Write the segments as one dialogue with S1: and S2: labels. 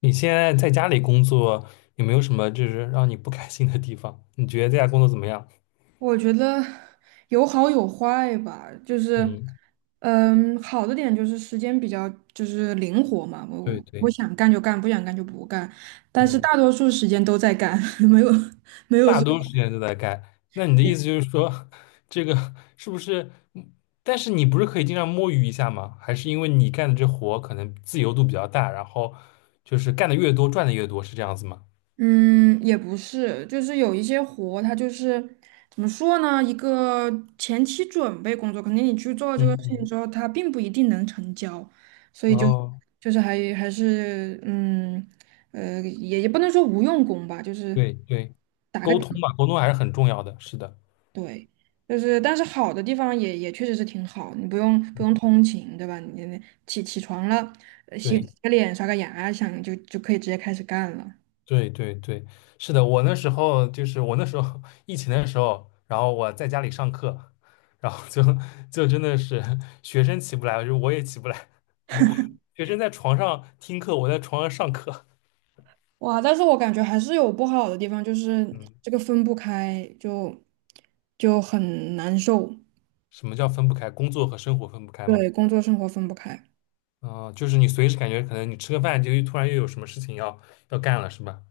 S1: 你现在在家里工作，有没有什么就是让你不开心的地方？你觉得在家工作怎么样？
S2: 我觉得有好有坏吧，就是，
S1: 嗯，
S2: 好的点就是时间比较就是灵活嘛，
S1: 对
S2: 我
S1: 对，
S2: 想干就干，不想干就不干，但是
S1: 嗯，
S2: 大多数时间都在干，没有没有
S1: 大
S2: 说。
S1: 多数时间都在干。那你的意思就是说，这个是不是？嗯但是你不是可以经常摸鱼一下吗？还是因为你干的这活可能自由度比较大，然后就是干的越多，赚的越多，是这样子吗？
S2: 嗯，也不是，就是有一些活，它就是怎么说呢？一个前期准备工作，肯定你去做这个
S1: 嗯
S2: 事情
S1: 嗯，
S2: 之后，它并不一定能成交，所以就
S1: 哦，
S2: 就是还是也不能说无用功吧，就是
S1: 对对，沟通嘛，沟通还是很重要的，是的，
S2: 对，就是但是好的地方也确实是挺好，你不用通勤，对吧？你起床了，洗
S1: 对。
S2: 个脸、刷个牙，想就可以直接开始干了。
S1: 对对对，是的，我那时候 疫情的时候，然后我在家里上课，然后就真的是学生起不来，就我也起不来，我学生在床上听课，我在床上上课。
S2: 哇，但是我感觉还是有不好的地方，就是
S1: 嗯，
S2: 这个分不开，就很难受。
S1: 什么叫分不开？工作和生活分不开吗？
S2: 对，工作生活分不开。
S1: 啊，就是你随时感觉可能你吃个饭就突然又有什么事情要干了，是吧？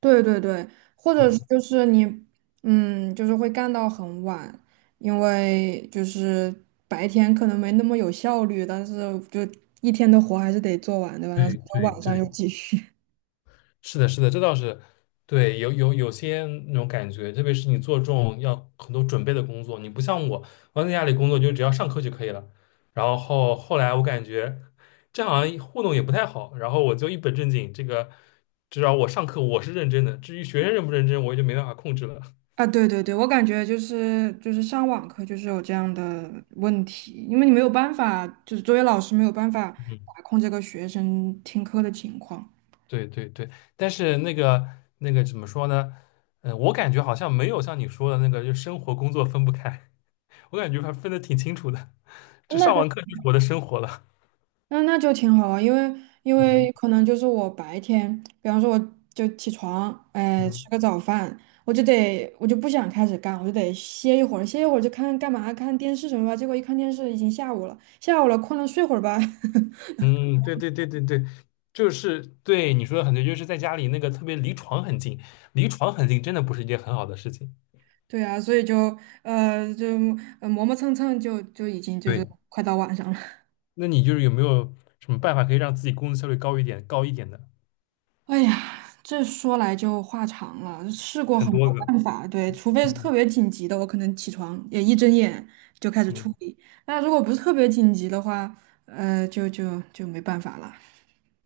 S2: 对对对，或者是
S1: 嗯，
S2: 就是你，就是会干到很晚，因为就是白天可能没那么有效率，但是就一天的活还是得做完，对吧？然后
S1: 对
S2: 到
S1: 对
S2: 晚上又
S1: 对。
S2: 继续。
S1: 是的，是的，这倒是对，有些那种感觉，特别是你做这种要很多准备的工作，你不像我，我在家里工作就只要上课就可以了。然后后来我感觉这好像糊弄也不太好，然后我就一本正经，这个至少我上课我是认真的，至于学生认不认真，我就没办法控制了。
S2: 啊，对对对，我感觉就是上网课就是有这样的问题，因为你没有办法，就是作为老师没有办法
S1: 嗯，
S2: 把控这个学生听课的情况。
S1: 对对对，但是那个怎么说呢？我感觉好像没有像你说的那个，就生活工作分不开，我感觉还分的挺清楚的。这
S2: 那
S1: 上
S2: 就
S1: 完课就是我的生活了。
S2: 那就挺好啊，因为
S1: 嗯
S2: 可能就是我白天，比方说我就起床，哎，吃
S1: 嗯
S2: 个早饭，我就不想开始干，我就得歇一会儿，歇一会儿就看干嘛，看电视什么吧。结果一看电视已经下午了，下午了困了睡会儿吧。
S1: 嗯，对对对对对，就是对你说的很对，就是在家里那个特别离床很近，离床很近真的不是一件很好的事情。
S2: 对啊，所以就磨磨蹭蹭就已经就是
S1: 对，
S2: 快到晚上了。
S1: 那你就是有没有什么办法可以让自己工作效率高一点、高一点的？
S2: 哎呀，这说来就话长了，试过
S1: 很
S2: 很
S1: 多
S2: 多
S1: 个，
S2: 办法，对，除非是特
S1: 嗯
S2: 别紧急的，我可能起床也一睁眼就开始
S1: 嗯
S2: 处理。那如果不是特别紧急的话，就没办法了。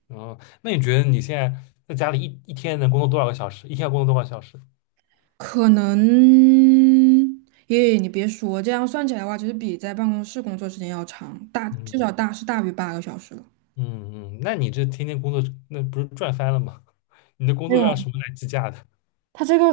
S1: 嗯。哦，那你觉得你现在在家里一天能工作多少个小时？一天要工作多少小时？
S2: 可能，耶，你别说，这样算起来的话，其实比在办公室工作时间要长，大至少
S1: 嗯
S2: 大是大于八个小时了。
S1: 嗯嗯，那你这天天工作，那不是赚翻了吗？你的工
S2: 没
S1: 作让
S2: 有。
S1: 什么来计价的？
S2: 他这个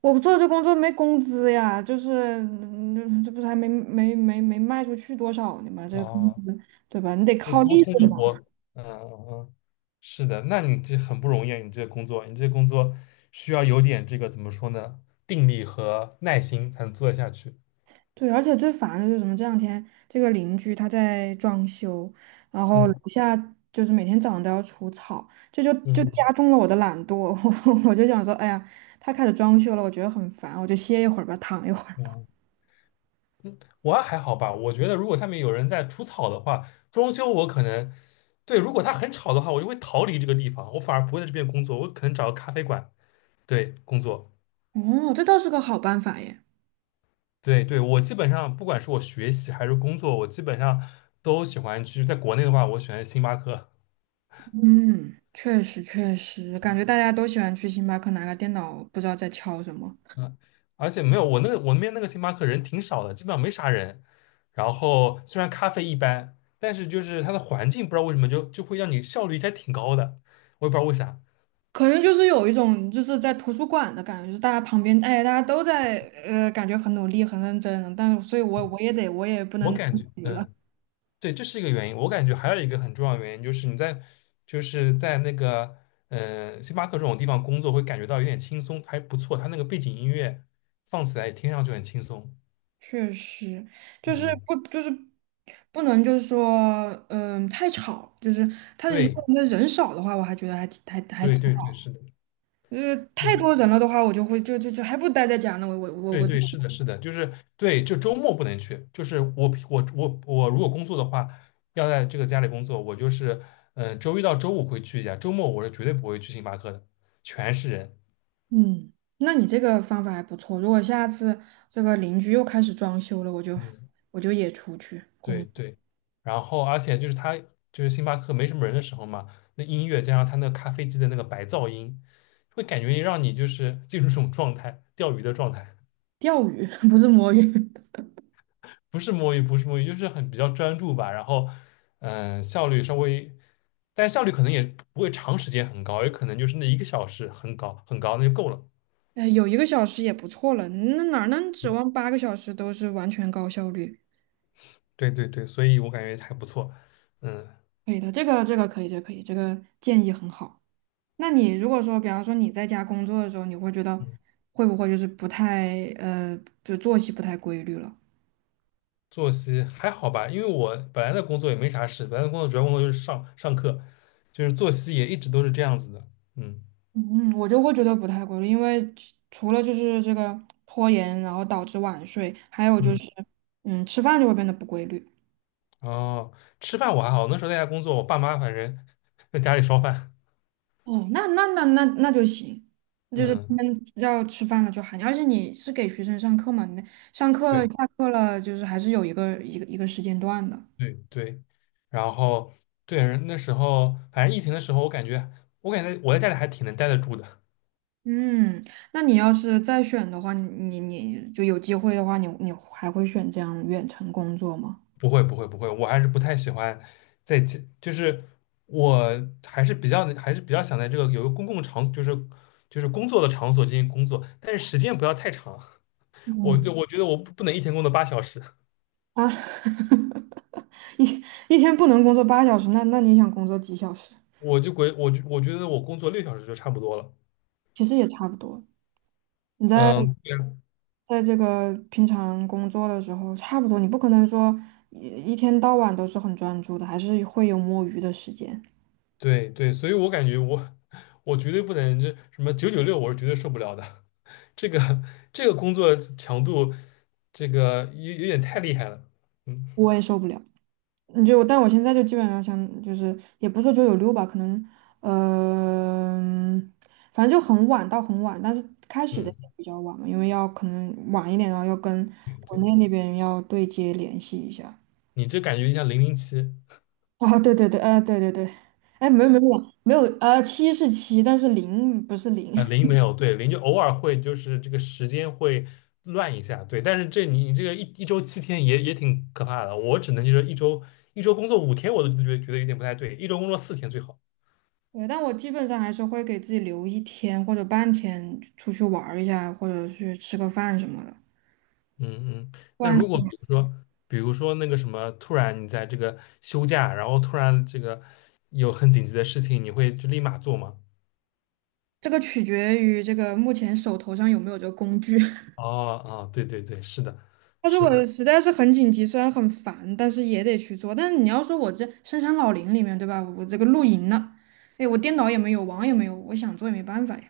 S2: 我做这工作没工资呀，就是这不是还没卖出去多少呢嘛，这个工
S1: 哦
S2: 资对吧？你得
S1: 就
S2: 靠
S1: 沟
S2: 利
S1: 通
S2: 润
S1: 的
S2: 嘛。
S1: 活，嗯嗯嗯，是的，那你这很不容易啊，你这个工作，需要有点这个怎么说呢，定力和耐心才能做得下去。
S2: 对，而且最烦的就是什么？这两天这个邻居他在装修，然后楼
S1: 嗯
S2: 下就是每天早上都要除草，这就
S1: 嗯
S2: 加重了我的懒惰。我就想说，哎呀，他开始装修了，我觉得很烦，我就歇一会儿吧，躺一会儿吧。
S1: 嗯，我啊还好吧，我觉得如果下面有人在除草的话，装修我可能，对，如果他很吵的话，我就会逃离这个地方，我反而不会在这边工作，我可能找个咖啡馆，对，工作。
S2: 哦，这倒是个好办法耶。
S1: 对对，我基本上不管是我学习还是工作，我基本上都喜欢去。在国内的话，我喜欢星巴克；
S2: 嗯，确实确实，感觉大家都喜欢去星巴克拿个电脑，不知道在敲什么。
S1: 嗯，而且没有，我那边那个星巴克人挺少的，基本上没啥人。然后虽然咖啡一般，但是就是它的环境不知道为什么就会让你效率还挺高的，我也不知道为啥。
S2: 可能就是有一种就是在图书馆的感觉，就是大家旁边，哎，大家都在，感觉很努力、很认真，但是，所以
S1: 嗯，
S2: 我也不
S1: 我
S2: 能自
S1: 感觉，
S2: 娱了。
S1: 嗯，对，这是一个原因。我感觉还有一个很重要的原因就是在那个星巴克这种地方工作会感觉到有点轻松，还不错。它那个背景音乐放起来也听上去很轻松。
S2: 确实，就是
S1: 嗯，
S2: 不能就是说，太吵，就是他如
S1: 对
S2: 果那人少的话，我还觉得还挺还还
S1: 对
S2: 挺
S1: 对对，
S2: 好。
S1: 是的。
S2: 太
S1: 对。
S2: 多人了的话，我就会就就就还不如待在家呢。我我我
S1: 对
S2: 我
S1: 对，是的，是的，就是对，就周末不能去。就是我如果工作的话，要在这个家里工作，我就是周一到周五会去一下，周末我是绝对不会去星巴克的，全是人。
S2: 嗯，那你这个方法还不错。如果下次这个邻居又开始装修了，我就
S1: 嗯，
S2: 我就也出去
S1: 对对。然后而且就是星巴克没什么人的时候嘛，那音乐加上他那个咖啡机的那个白噪音，会感觉让你就是进入这种状态，钓鱼的状态。
S2: 钓鱼，不是摸鱼。
S1: 不是摸鱼，不是摸鱼，就是很比较专注吧。然后，效率稍微，但效率可能也不会长时间很高，也可能就是那一个小时很高很高，那就够了。
S2: 哎，有1个小时也不错了，那哪能指望八个小时都是完全高效率？
S1: 对对对对，所以我感觉还不错。嗯，
S2: 可以的，这个可以，这个可以，这个建议很好。那你如果说，比方说你在家工作的时候，你会觉得
S1: 嗯
S2: 会不会就是不太就作息不太规律了？
S1: 作息还好吧，因为我本来的工作也没啥事，本来的工作主要工作就是上课，就是作息也一直都是这样子的。嗯
S2: 嗯，我就会觉得不太规律，因为除了就是这个拖延，然后导致晚睡，还有就
S1: 嗯，
S2: 是，吃饭就会变得不规律。
S1: 哦，吃饭我还好，那时候在家工作，我爸妈反正 在家里烧饭。
S2: 哦，那就行，就是他
S1: 嗯。
S2: 们要吃饭了就喊你，而且你是给学生上课嘛，你上课
S1: 对。
S2: 下课了，就是还是有一个时间段的。
S1: 对对，然后对那时候，反正疫情的时候，我感觉我在家里还挺能待得住的，
S2: 嗯，那你要是再选的话，你就有机会的话，你还会选这样远程工作吗？
S1: 不会不会不会，我还是不太喜欢在家，就是我还是比较想在这个有一个公共场所，就是工作的场所进行工作，但是时间不要太长，我
S2: 嗯。
S1: 就我觉得我不能一天工作8小时，
S2: 啊，一一天不能工作8小时，那你想工作几小时？
S1: 我觉得我工作6小时就差不多了，
S2: 其实也差不多。你在
S1: 嗯，对啊
S2: 在这个平常工作的时候，差不多，你不可能说一天到晚都是很专注的，还是会有摸鱼的时间，
S1: 对对，所以我感觉我绝对不能就什么996，我是绝对受不了的。这个 这个工作强度，这个有点太厉害了。嗯
S2: 我也受不了。你就，但我现在就基本上想，就是也不是说996吧，可能，嗯，反正就很晚到很晚，但是开始的
S1: 嗯，
S2: 也比较晚嘛，因为要可能晚一点，然后要跟
S1: 对
S2: 国
S1: 对，
S2: 内那边要对接联系一下。
S1: 你这感觉像007
S2: 啊，对对对，啊，对对对，哎，没有没有没有，七是七，但是零不是零。
S1: 啊，零没有，对，零就偶尔会就是这个时间会乱一下，对，但是这你这个一周7天也挺可怕的，我只能就是一周工作5天，我都觉得有点不太对，一周工作4天最好。
S2: 对，但我基本上还是会给自己留一天或者半天出去玩儿一下，或者去吃个饭什么的。
S1: 嗯嗯，
S2: 不
S1: 那
S2: 然
S1: 如果比如说那个什么，突然你在这个休假，然后突然这个有很紧急的事情，你会就立马做吗？
S2: 这个取决于这个目前手头上有没有这个工具。
S1: 哦哦，对对对，是的，
S2: 他如
S1: 是的，
S2: 果实在是很紧急，虽然很烦，但是也得去做。但是你要说我这深山老林里面，对吧？我这个露营呢，哎，我电脑也没有，网也没有，我想做也没办法呀。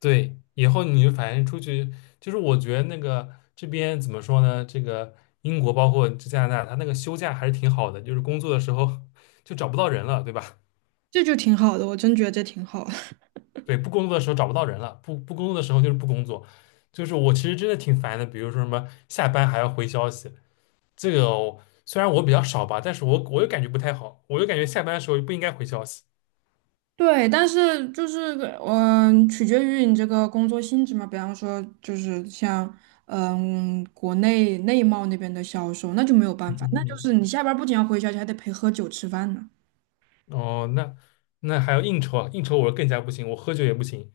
S1: 对。以后你就反正出去，就是我觉得那个这边怎么说呢？这个英国包括这加拿大，它那个休假还是挺好的，就是工作的时候就找不到人了，对吧？
S2: 这就挺好的，我真觉得这挺好。
S1: 对，不工作的时候找不到人了，不工作的时候就是不工作。就是我其实真的挺烦的，比如说什么下班还要回消息，这个我虽然我比较少吧，但是我又感觉不太好，我又感觉下班的时候不应该回消息。
S2: 对，但是就是取决于你这个工作性质嘛。比方说，就是像国内内贸那边的销售，那就没有办
S1: 嗯
S2: 法，那
S1: 嗯
S2: 就是
S1: 嗯。
S2: 你下班儿不仅要回消息，还得陪喝酒吃饭呢，
S1: 哦，那还要应酬啊？应酬我更加不行，我喝酒也不行。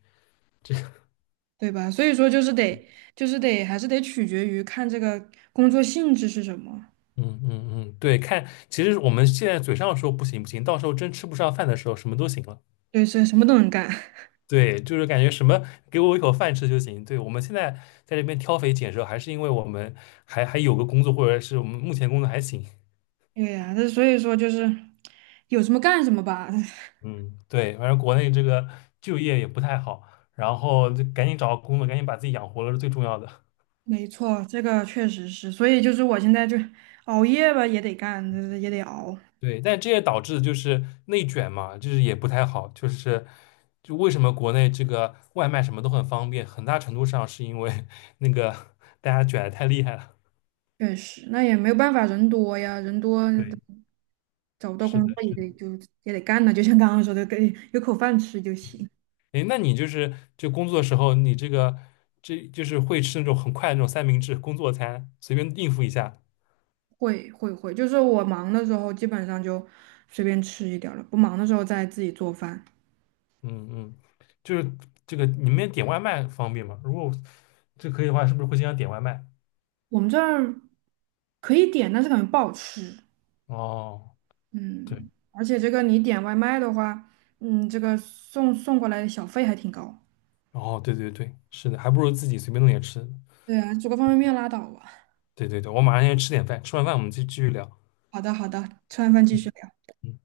S2: 对吧？所以说，就是得，就是得，还是得取决于看这个工作性质是什么。
S1: 嗯嗯嗯，对，看，其实我们现在嘴上说不行不行，到时候真吃不上饭的时候，什么都行了。
S2: 对，是什么都能干。
S1: 对，就是感觉什么给我一口饭吃就行。对，我们现在在这边挑肥拣瘦，还是因为我们还有个工作，或者是我们目前工作还行。
S2: 对呀，那所以说就是有什么干什么吧。
S1: 嗯，对，反正国内这个就业也不太好，然后就赶紧找个工作，赶紧把自己养活了是最重要的。
S2: 没错，这个确实是，所以就是我现在就熬夜吧，也得干，也得熬。
S1: 对，但这也导致就是内卷嘛，就是也不太好。就是为什么国内这个外卖什么都很方便，很大程度上是因为 那个大家卷的太厉害了。
S2: 确实，那也没有办法，人多呀，人多
S1: 对，
S2: 找不到
S1: 是的，
S2: 工作
S1: 是的。
S2: 也得干呢，就像刚刚说的，给有口饭吃就行。
S1: 诶，那你就是工作的时候，你这个这就是会吃那种很快的那种三明治工作餐，随便应付一下。
S2: 会会会，就是我忙的时候基本上就随便吃一点儿了，不忙的时候再自己做饭。
S1: 嗯嗯，就是这个你们点外卖方便吗？如果这可以的话，是不是会经常点外卖？
S2: 我们这儿可以点，但是感觉不好吃。
S1: 哦，对，
S2: 嗯，而且这个你点外卖的话，这个送过来的小费还挺高。
S1: 哦，对对对，是的，还不如自己随便弄点吃。
S2: 对啊，煮个方便面拉倒吧。
S1: 对对对，我马上先去吃点饭，吃完饭我们就继续聊。
S2: 好的好的，吃完饭继
S1: 嗯
S2: 续聊。
S1: 嗯。